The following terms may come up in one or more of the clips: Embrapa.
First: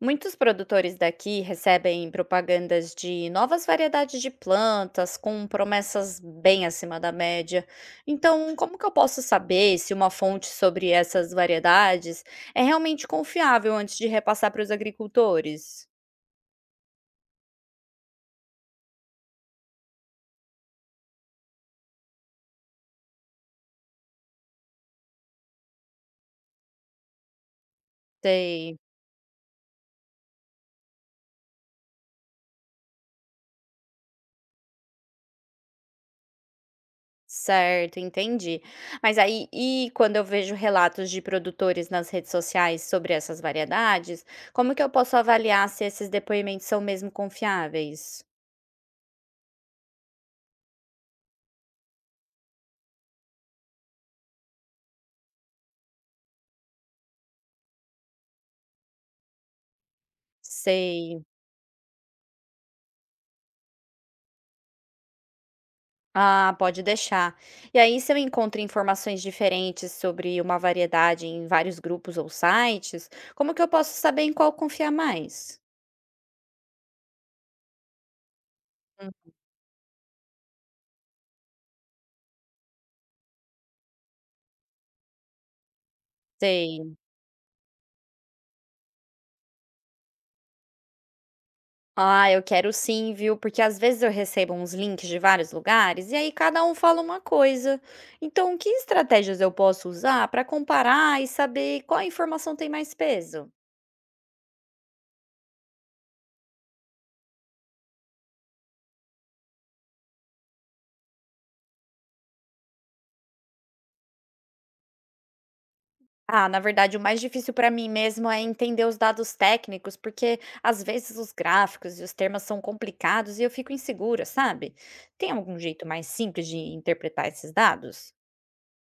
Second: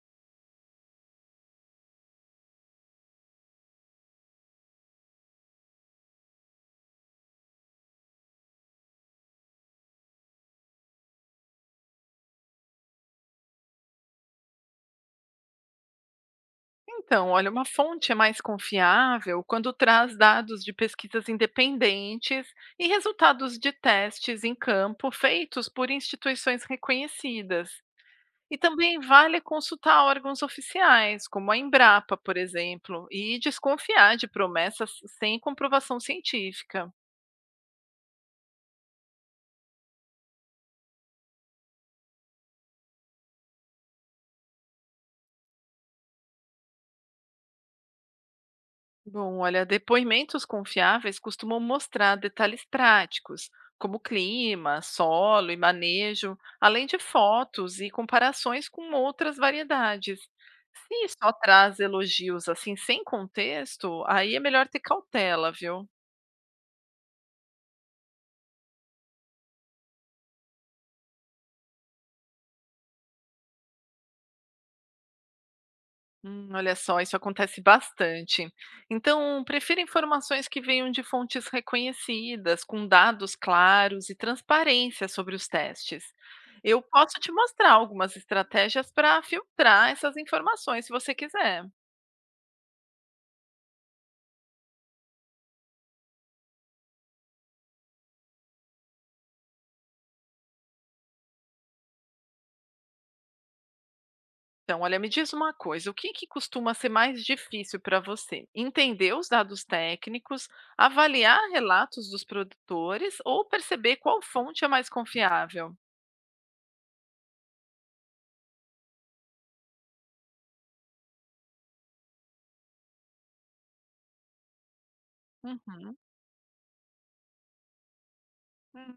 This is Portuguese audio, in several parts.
Muitos produtores daqui recebem propagandas de novas variedades de plantas com promessas bem acima da média. Então, como que eu posso saber se uma fonte sobre essas variedades é realmente confiável antes de repassar para os agricultores? Então, olha, uma fonte é mais confiável quando traz dados de pesquisas independentes e resultados de testes em campo feitos por instituições reconhecidas. E Sei. também vale consultar órgãos oficiais, como a Embrapa, por exemplo, e desconfiar de promessas sem comprovação científica. Certo, entendi. Mas aí, e quando eu vejo relatos de produtores nas redes sociais sobre essas variedades, como que eu posso avaliar se esses depoimentos são mesmo confiáveis? Bom, olha, depoimentos confiáveis costumam mostrar detalhes práticos, como clima, solo e manejo, além de fotos e comparações com outras variedades. Se Sei. só traz elogios assim sem contexto, aí é melhor ter cautela, viu? Ah, pode deixar. E aí, se eu encontro informações diferentes sobre uma variedade em vários grupos ou sites, como que eu posso saber em qual confiar mais? Olha só, isso acontece bastante. Hum. Então, prefira informações que venham de fontes reconhecidas, com dados claros e transparência sobre os testes. Eu Sei. posso te mostrar algumas estratégias para filtrar essas informações, se você quiser. Ah, eu quero sim, viu? Porque às vezes eu recebo uns links de vários lugares e aí cada um fala uma coisa. Então, que estratégias eu posso usar para comparar e saber qual informação tem mais peso? Então, olha, me diz uma coisa: o que costuma ser mais difícil para você? Entender os dados técnicos, avaliar relatos dos produtores ou perceber qual fonte é mais confiável? Ah, na verdade, o mais difícil para mim mesmo é entender os dados técnicos, porque às vezes os gráficos e os termos são complicados e eu fico insegura, sabe? Tem algum jeito Uhum. mais simples de interpretar esses dados?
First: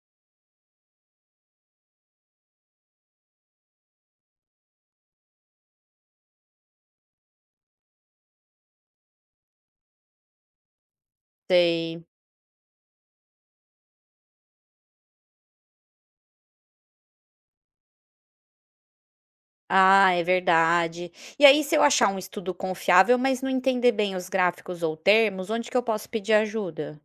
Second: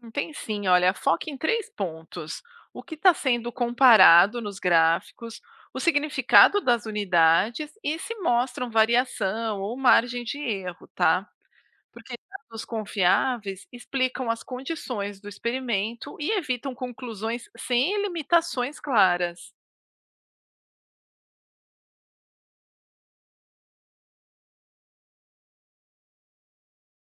Tem sim, olha, foque em três pontos: o que está sendo comparado nos gráficos, o significado das unidades e se mostram variação ou margem de erro, tá? Sei. Porque dados confiáveis explicam as condições do experimento e evitam conclusões sem limitações claras. Ah, é verdade. E aí, se eu achar um estudo confiável, mas não entender bem os gráficos ou termos, onde que eu posso pedir ajuda?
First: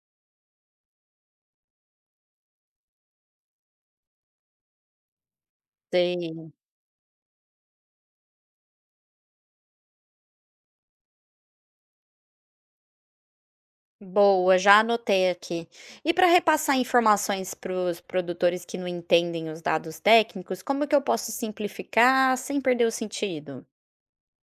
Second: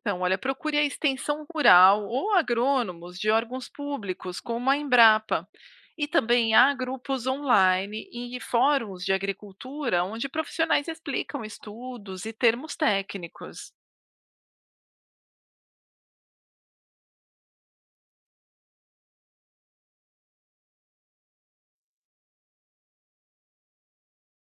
Então, olha, procure a extensão rural ou agrônomos de órgãos públicos, como a Embrapa. E Sei. também há grupos online e fóruns de agricultura onde profissionais explicam estudos e termos técnicos. Boa, já anotei aqui. E para repassar informações para os produtores que não entendem os dados técnicos, como que eu posso simplificar sem perder o sentido?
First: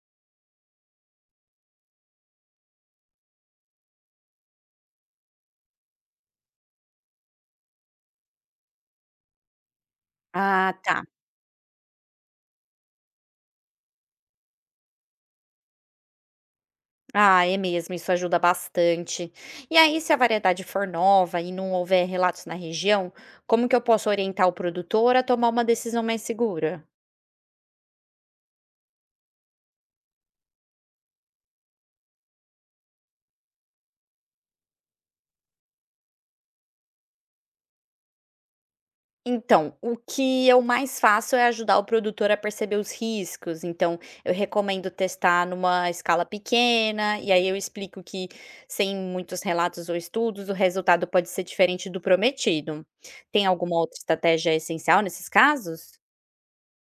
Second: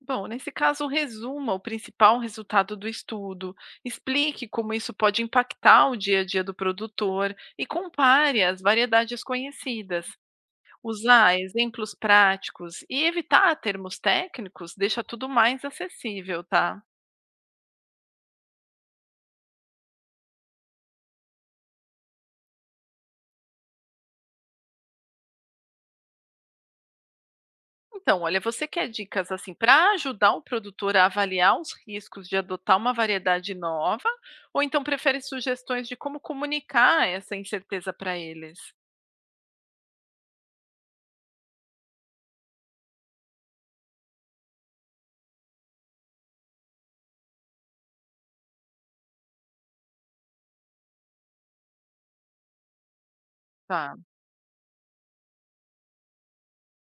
Bom, nesse caso, resuma o principal resultado do estudo, explique como isso pode impactar o dia a dia do produtor e compare as variedades conhecidas. Ah, tá. Usar exemplos práticos e evitar termos técnicos deixa tudo mais acessível, tá? Ah, é mesmo, isso ajuda bastante. E aí, se a variedade for nova e não houver relatos na região, como que eu posso orientar o produtor a tomar uma decisão mais segura? Então, olha, você quer dicas assim para ajudar o produtor a avaliar os riscos de adotar uma variedade nova, ou então prefere sugestões de como comunicar essa incerteza para eles? Então, o que eu mais faço é ajudar o produtor a perceber os riscos. Então, eu recomendo testar numa escala pequena, e aí eu explico que, sem muitos relatos ou estudos, o resultado pode ser diferente do prometido. Tem alguma Tá. outra estratégia essencial nesses casos?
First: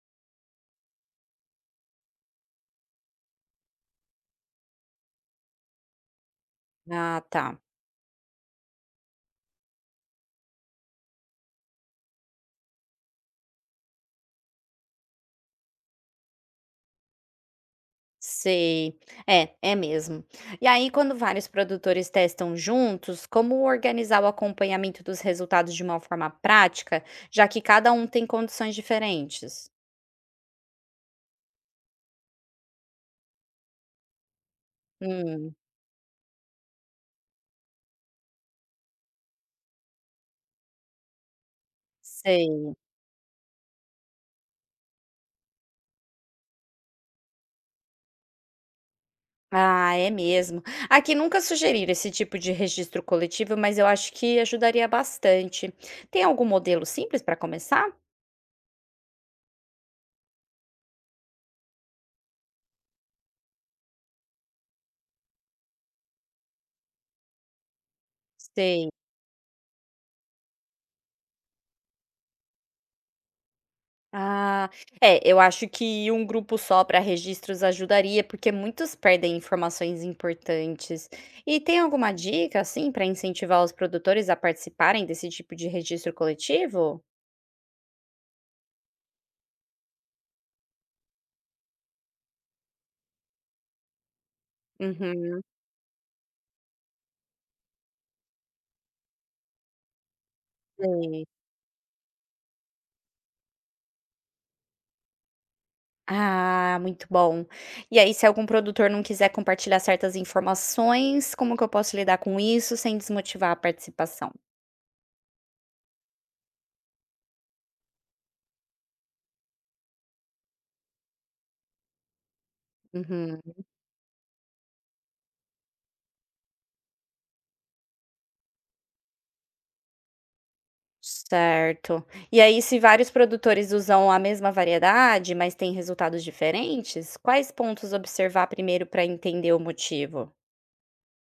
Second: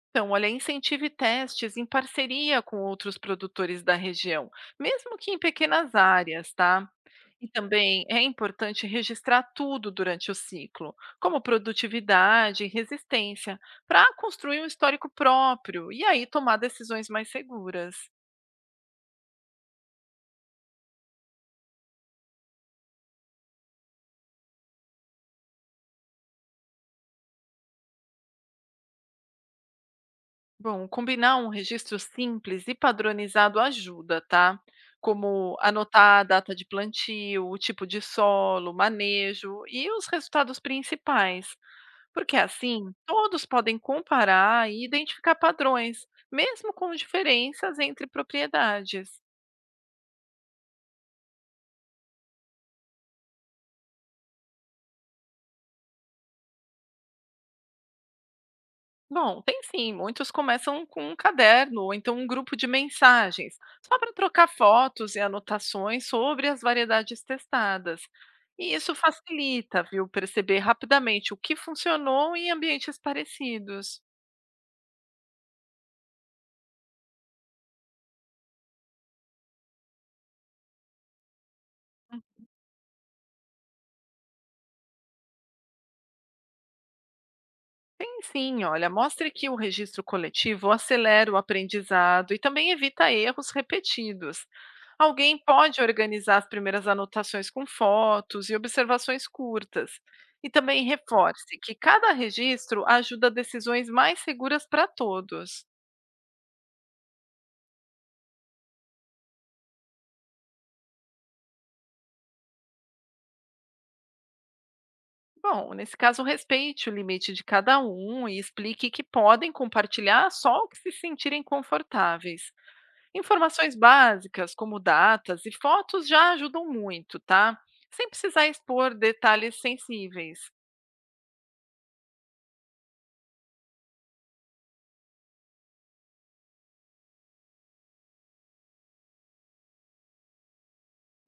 Então, olha, incentive testes em parceria com outros produtores da região, mesmo que em pequenas áreas, tá? Ah, E tá. também é importante registrar tudo durante o ciclo, como produtividade e resistência, para construir um histórico próprio e aí tomar decisões mais seguras. Sei. É, é mesmo. E aí, quando vários produtores testam juntos, como organizar o acompanhamento dos resultados de uma forma prática, já que cada um tem condições diferentes? Bom, combinar um registro simples e padronizado ajuda, tá? Hum, Como anotar a data de plantio, o tipo de solo, manejo e os resultados principais. Porque sei. assim, todos podem comparar e identificar padrões, mesmo com diferenças entre propriedades. Ah, é mesmo. Aqui nunca sugeriram esse tipo de registro coletivo, mas eu acho que ajudaria bastante. Tem algum modelo simples para começar? Bom, tem sim, muitos começam com um caderno ou então um grupo de mensagens, só para trocar fotos e anotações sobre as variedades testadas. E Sei. isso facilita, viu, perceber rapidamente o que funcionou em ambientes parecidos. Ah, é, eu acho que um grupo só para registros ajudaria, porque muitos perdem informações importantes. E tem alguma dica, assim, para incentivar os produtores a participarem desse tipo de registro coletivo? Tem sim, olha, mostre que o registro coletivo acelera o aprendizado e também evita erros repetidos. Alguém Uhum, pode organizar as primeiras anotações com fotos e observações curtas. E também sei. reforce que cada registro ajuda a decisões mais seguras para todos. Ah, muito bom. E aí, se algum produtor não quiser compartilhar certas informações, como que eu posso lidar com isso sem desmotivar a participação? Bom, nesse caso, respeite o limite de cada um e explique que podem compartilhar só o que se sentirem confortáveis. Uhum, Informações básicas, como datas e fotos, já ajudam muito, tá? Sem precisar expor detalhes sensíveis. certo. E aí, se vários produtores usam a mesma variedade, mas têm resultados diferentes, quais pontos observar primeiro para entender o motivo?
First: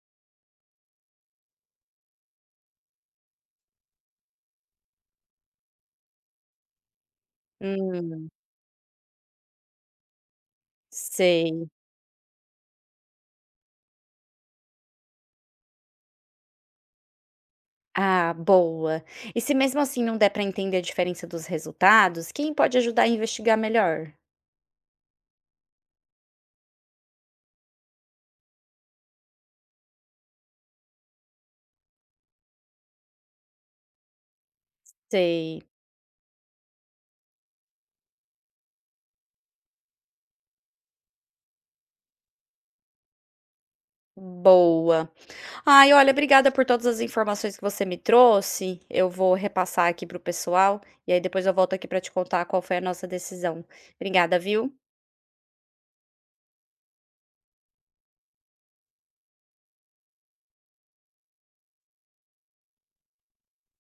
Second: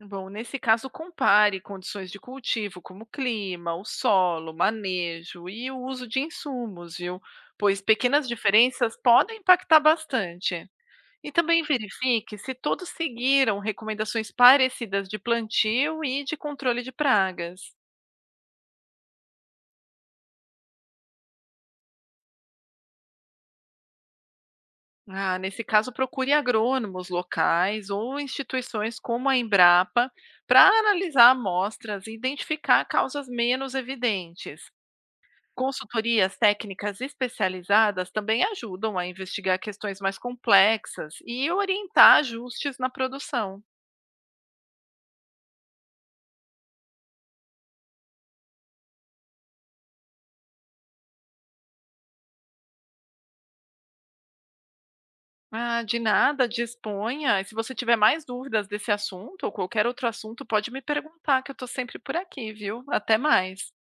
Bom, nesse caso, compare condições de cultivo, como clima, o solo, manejo e o uso de insumos, viu? Pois pequenas Hum, diferenças podem impactar bastante. E também sei. verifique se todos seguiram recomendações parecidas de plantio e de controle de pragas. Ah, boa. E se mesmo assim não der para entender a diferença dos resultados, quem pode ajudar a investigar melhor? Ah, nesse caso, procure agrônomos locais ou instituições como a Embrapa para analisar amostras e identificar causas menos evidentes. Sei. Consultorias técnicas especializadas também ajudam a investigar questões mais complexas e orientar ajustes na produção. Boa. Ai, olha, obrigada por todas as informações que você me trouxe. Eu vou repassar aqui para o pessoal e aí depois eu volto aqui para te contar qual foi a nossa decisão. Obrigada, viu? Ah, de nada, disponha. E se você tiver mais dúvidas desse assunto ou qualquer outro assunto, pode me perguntar, que eu estou sempre por aqui, viu? Até mais.